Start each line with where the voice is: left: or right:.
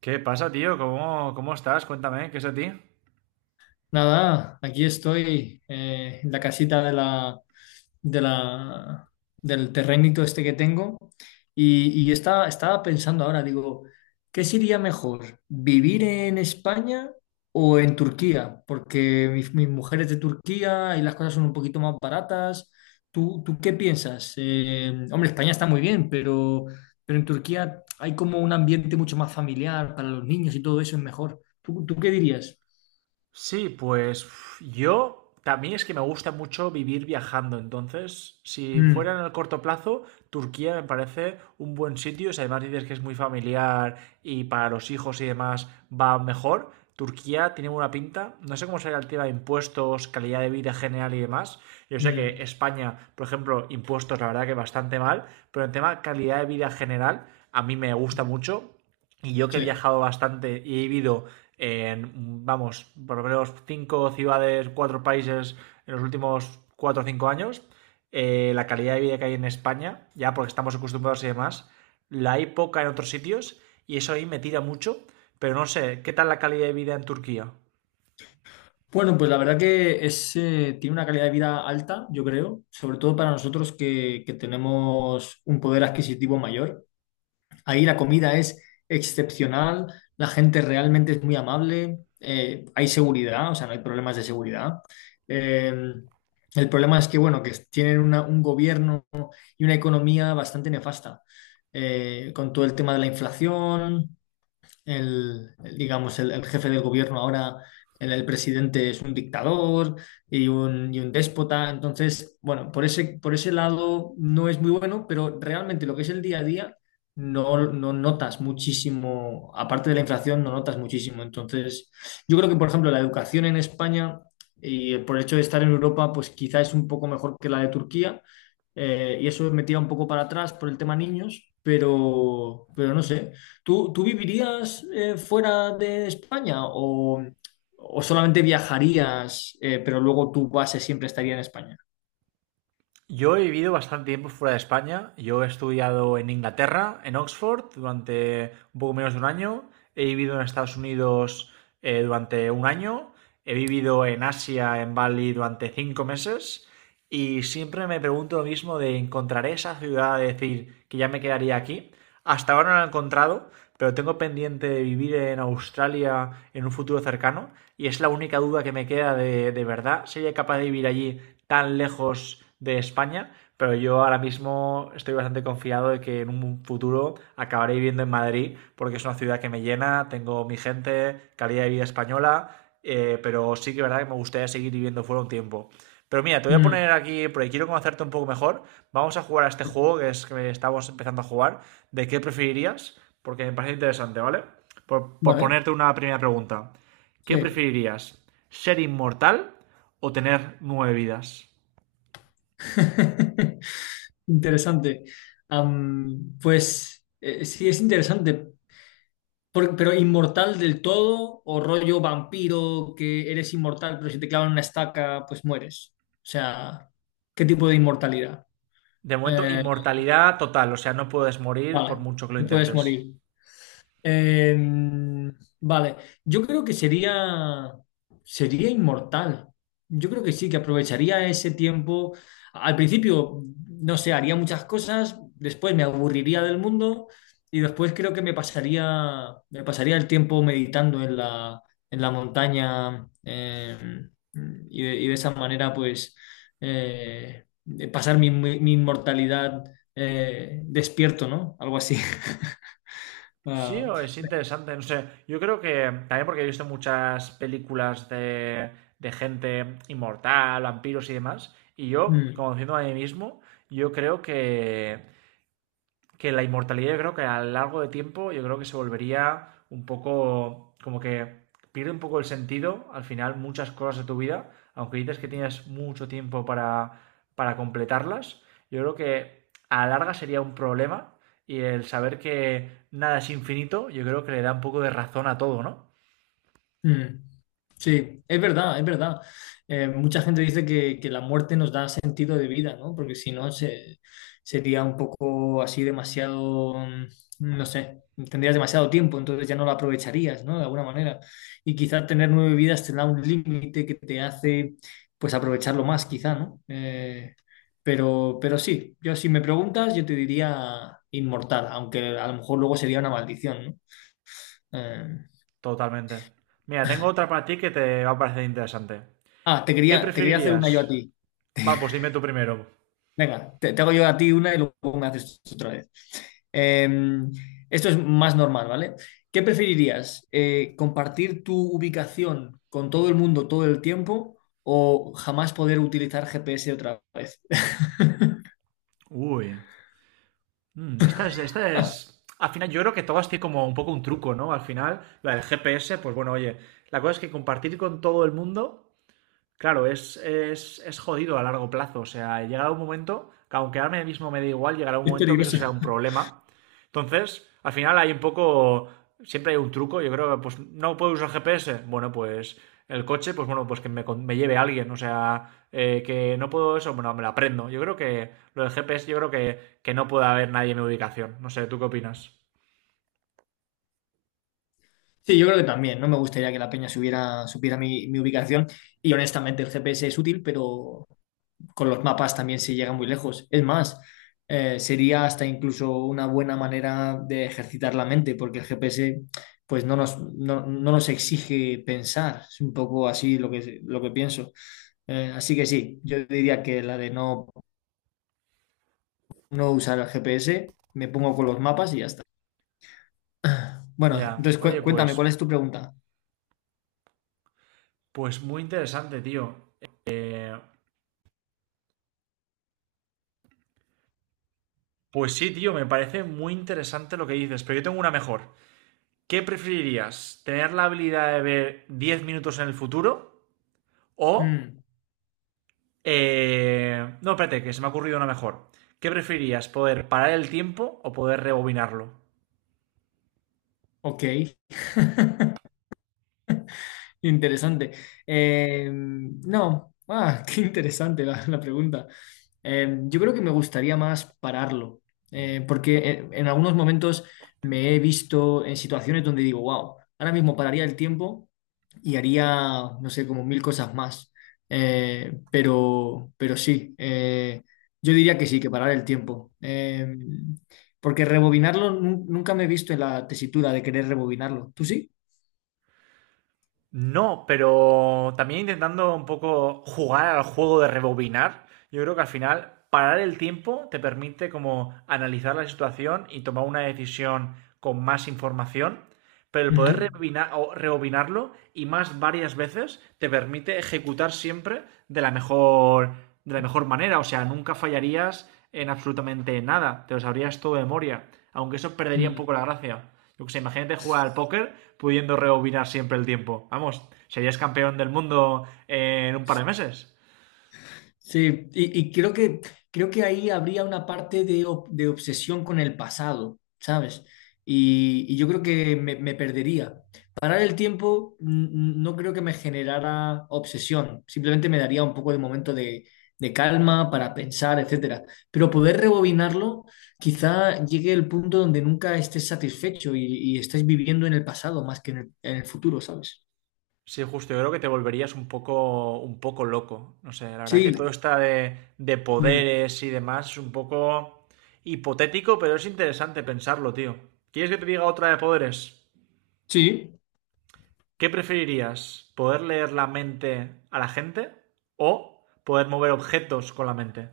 right: ¿Qué pasa, tío? ¿Cómo estás? Cuéntame, ¿qué es de ti?
left: Nada, aquí estoy en la casita de la, del terrenito este que tengo y estaba pensando ahora, digo, ¿qué sería mejor, vivir en España o en Turquía? Porque mi mujer es de Turquía y las cosas son un poquito más baratas. ¿Tú qué piensas? Hombre, España está muy bien, pero en Turquía hay como un ambiente mucho más familiar para los niños y todo eso es mejor. ¿Tú qué dirías?
right: Sí, pues uf, yo también es que me gusta mucho vivir viajando. Entonces, si
left: Mm,
right: fuera en el corto plazo, Turquía me parece un buen sitio. Si además dices que es muy familiar y para los hijos y demás va mejor, Turquía tiene buena pinta. No sé cómo será el tema de impuestos, calidad de vida general y demás. Yo sé que
left: mm.
right: España, por ejemplo, impuestos, la verdad que bastante mal, pero el tema calidad de vida general a mí me gusta mucho. Y yo que he
left: Sí.
right: viajado bastante y he vivido en, vamos, por lo menos cinco ciudades, cuatro países en los últimos 4 o 5 años, la calidad de vida que hay en España, ya porque estamos acostumbrados y demás, la hay poca en otros sitios y eso ahí me tira mucho, pero no sé, ¿qué tal la calidad de vida en Turquía?
left: Bueno, pues la verdad que es, tiene una calidad de vida alta, yo creo, sobre todo para nosotros que tenemos un poder adquisitivo mayor. Ahí la comida es excepcional, la gente realmente es muy amable, hay seguridad, o sea, no hay problemas de seguridad. Eh, el problema es que, bueno, que tienen un gobierno y una economía bastante nefasta, con todo el tema de la inflación. Digamos, el jefe del gobierno ahora, el presidente es un dictador y un déspota. Entonces, bueno, por ese lado no es muy bueno, pero realmente lo que es el día a día no notas muchísimo, aparte de la inflación, no notas muchísimo. Entonces, yo creo que, por ejemplo, la educación en España y por el hecho de estar en Europa, pues quizá es un poco mejor que la de Turquía. Y eso me tira un poco para atrás por el tema niños, pero no sé. ¿Tú vivirías fuera de España o solamente viajarías, pero luego tu base siempre estaría en España?
right: Yo he vivido bastante tiempo fuera de España. Yo he estudiado en Inglaterra, en Oxford, durante un poco menos de un año. He vivido en Estados Unidos durante un año. He vivido en Asia, en Bali, durante 5 meses. Y siempre me pregunto lo mismo de encontraré esa ciudad, de decir que ya me quedaría aquí. Hasta ahora no la he encontrado, pero tengo pendiente de vivir en Australia en un futuro cercano y es la única duda que me queda de verdad. ¿Sería capaz de vivir allí tan lejos de España? Pero yo ahora mismo estoy bastante confiado de que en un futuro acabaré viviendo en Madrid porque es una ciudad que me llena, tengo mi gente, calidad de vida española, pero sí que es verdad que me gustaría seguir viviendo fuera un tiempo. Pero mira, te voy a
left: Mm,
right: poner aquí, porque quiero conocerte un poco mejor. Vamos a jugar a este juego que es que estamos empezando a jugar. ¿De qué preferirías? Porque me parece interesante, ¿vale? Por
left: Vale,
right: ponerte una primera pregunta. ¿Qué
left: sí.
right: preferirías? ¿Ser inmortal o tener nueve vidas?
left: Interesante. Am, pues Sí, es interesante. Pero inmortal del todo o rollo vampiro que eres inmortal, pero si te clavan una estaca, pues mueres. O sea, ¿qué tipo de inmortalidad?
right: De momento,
left: Eh,
right: inmortalidad total, o sea, no puedes morir por
left: vale,
right: mucho que lo
left: no puedes morir.
right: intentes.
left: Em, vale, yo creo sería inmortal. Yo creo que sí, que aprovecharía ese tiempo. Al principio, no sé, haría muchas cosas, después me aburriría del mundo y después creo que me pasaría el tiempo meditando en la montaña y, y de esa manera, pues, eh, pasar mi inmortalidad despierto, ¿no? Algo así.
right: Sí,
left: Ah,
right: o es interesante, no sé. Yo creo que también porque he visto muchas películas de gente inmortal, vampiros y demás, y yo,
left: Mm,
right: conociendo a mí mismo, yo creo que la inmortalidad yo creo que a lo largo de tiempo yo creo que se volvería un poco como que pierde un poco el sentido al final muchas cosas de tu vida, aunque dices que tienes mucho tiempo para completarlas, yo creo que a la larga sería un problema y el saber que nada es infinito yo creo que le da un poco de razón a todo, ¿no?
left: mm. Sí, es verdad, es verdad. Mucha gente dice que la muerte nos da sentido de vida, ¿no? Porque si no, sería un poco así demasiado, no sé, tendrías demasiado tiempo, entonces ya no lo aprovecharías, ¿no? De alguna manera. Y quizá tener nueve vidas te da un límite que te hace, pues, aprovecharlo más, quizá, ¿no? Pero sí, yo si me preguntas, yo te diría inmortal, aunque a lo mejor luego sería una maldición, ¿no? Eh,
right: Totalmente. Mira, tengo otra para ti que te va a parecer interesante.
left: Ah,
right: ¿Qué
left: te quería hacer
right: preferirías?
left: una yo a ti.
right: Va, pues dime tú primero.
left: Venga, te hago yo a ti una y luego me haces tú otra vez. Eh, Esto es más normal, ¿vale? ¿Qué preferirías? ¿Compartir tu ubicación con todo el mundo todo el tiempo o jamás poder utilizar GPS otra vez?
right: Uy. Mm, esta es, esta es. Al final, yo creo que todas tienen como un poco un truco, ¿no? Al final, la del GPS, pues bueno, oye, la cosa es que compartir con todo el mundo. Claro, es jodido a largo plazo. O sea, llegará un momento, que aunque ahora mismo me da igual, llegará un
left: Es
right: momento que eso
left: peligroso.
right: será un problema. Entonces, al final hay un poco, siempre hay un truco. Yo creo que, pues, no puedo usar GPS. Bueno, pues el coche, pues bueno, pues que me, me lleve alguien. O sea, que no puedo eso, bueno, me lo aprendo. Yo creo que lo del GPS, yo creo que no puede haber nadie en mi ubicación. No sé, ¿tú qué opinas?
left: Sí, yo creo que también. No me gustaría que la peña supiera mi ubicación. Y honestamente, el GPS es útil, pero con los mapas también se llega muy lejos. Es más, sería hasta incluso una buena manera de ejercitar la mente, porque el GPS pues no nos exige pensar. Es un poco así lo que pienso. Así que sí, yo diría que la de no usar el GPS, me pongo con los mapas y ya está. Bueno,
right: Ya,
left: entonces
right: oye,
left: cuéntame, ¿cuál
right: pues,
left: es tu pregunta?
right: pues muy interesante, tío. Eh, Pues sí, tío, me parece muy interesante lo que dices, pero yo tengo una mejor. ¿Qué preferirías? ¿Tener la habilidad de ver 10 minutos en el futuro? ¿O...
left: Mm,
right: No, espérate, que se me ha ocurrido una mejor. ¿Qué preferirías? ¿Poder parar el tiempo o poder rebobinarlo?
left: ok. Interesante. No, ah, Qué interesante la pregunta. Yo creo que me gustaría más pararlo, porque en algunos momentos me he visto en situaciones donde digo, wow, ahora mismo pararía el tiempo y haría, no sé, como mil cosas más. Pero sí, yo diría que sí, que parar el tiempo. Porque rebobinarlo, nunca me he visto en la tesitura de querer rebobinarlo. ¿Tú sí?
right: No, pero también intentando un poco jugar al juego de rebobinar, yo creo que al final parar el tiempo te permite como analizar la situación y tomar una decisión con más información, pero el
left: Ujú.
right: poder rebobina- o rebobinarlo y más varias veces te permite ejecutar siempre de la mejor, manera. O sea, nunca fallarías en absolutamente nada. Te lo sabrías todo de memoria. Aunque eso perdería un poco
left: Mm.
right: la gracia. Yo que sé, imagínate jugar al póker pudiendo rebobinar siempre el tiempo. Vamos, serías campeón del mundo en un par de meses.
left: Sí, y creo creo que ahí habría una parte de, de obsesión con el pasado, ¿sabes? Y yo creo que me perdería. Parar el tiempo no creo que me generara obsesión, simplemente me daría un poco de momento de calma para pensar, etcétera. Pero poder rebobinarlo, quizá llegue el punto donde nunca estés satisfecho y estés viviendo en el pasado más que en en el futuro, ¿sabes?
right: Sí, justo, yo creo que te volverías un poco loco. No sé, la verdad que
left: Sí,
right: todo está de
left: mm,
right: poderes y demás es un poco hipotético, pero es interesante pensarlo, tío. ¿Quieres que te diga otra de poderes?
left: sí.
right: ¿Qué preferirías? ¿Poder leer la mente a la gente o poder mover objetos con la mente?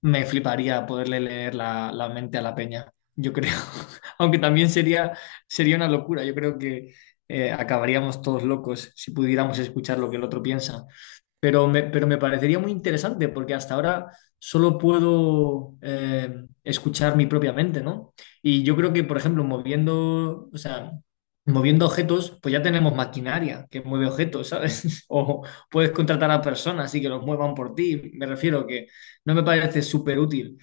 left: Me fliparía poderle leer la mente a la peña, yo creo. Aunque también sería una locura. Yo creo que acabaríamos todos locos si pudiéramos escuchar lo que el otro piensa. Pero me parecería muy interesante porque hasta ahora solo puedo escuchar mi propia mente, ¿no? Y yo creo que, por ejemplo, o sea, moviendo objetos, pues ya tenemos maquinaria que mueve objetos, ¿sabes? O puedes contratar a personas y que los muevan por ti. Me refiero que no me parece súper útil.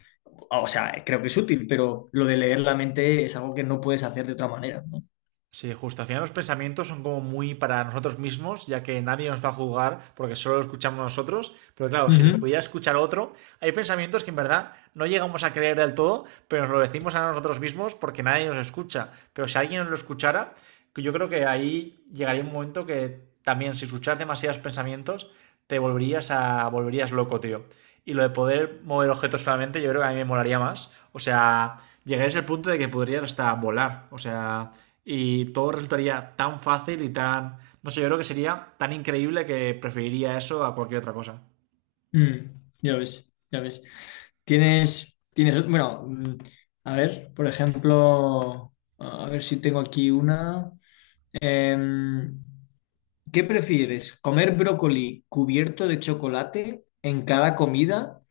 left: O sea, creo que es útil, pero lo de leer la mente es algo que no puedes hacer de otra manera, ¿no?
right: Sí, justo. Al final los pensamientos son como muy para nosotros mismos, ya que nadie nos va a juzgar porque solo lo escuchamos nosotros. Pero claro, si los
left: Ujú.
right: pudiera escuchar otro, hay pensamientos que en verdad no llegamos a creer del todo, pero nos lo decimos a nosotros mismos porque nadie nos escucha. Pero si alguien nos lo escuchara, que yo creo que ahí llegaría un momento que también si escuchas demasiados pensamientos, te volverías loco, tío. Y lo de poder mover objetos solamente, yo creo que a mí me molaría más. O sea, llegarías al punto de que podrías hasta volar. O sea, y todo resultaría tan fácil y tan... No sé, yo creo que sería tan increíble que preferiría eso a cualquier otra cosa.
left: Mm, ya ves, ya ves. Tienes, tienes, bueno, mm, a ver, por ejemplo, a ver si tengo aquí una. Em, ¿Qué prefieres? ¿Comer brócoli cubierto de chocolate en cada comida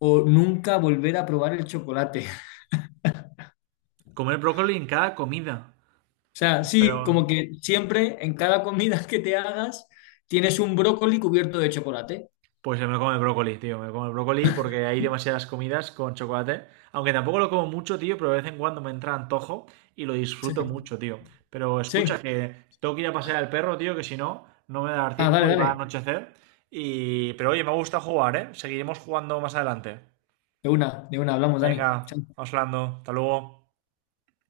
left: o nunca volver a probar el chocolate?
right: Comer brócoli en cada comida.
left: O sea, sí,
right: Espero...
left: como que siempre en cada comida que te hagas tienes un brócoli cubierto de chocolate.
right: Pues me como el brócoli, tío. Me como el brócoli porque hay demasiadas comidas con chocolate. Aunque tampoco lo como mucho, tío, pero de vez en cuando me entra antojo y lo
left: Sí,
right: disfruto mucho, tío. Pero escucha
left: sí.
right: que tengo que ir a pasear al perro, tío, que si no, no me va a dar
left: Ah, dale,
right: tiempo y va a
left: dale.
right: anochecer. Y... pero oye, me gusta jugar, ¿eh? Seguiremos jugando más adelante.
left: De una, hablamos, Dani. Chao.
right: Venga, vamos hablando. Hasta luego.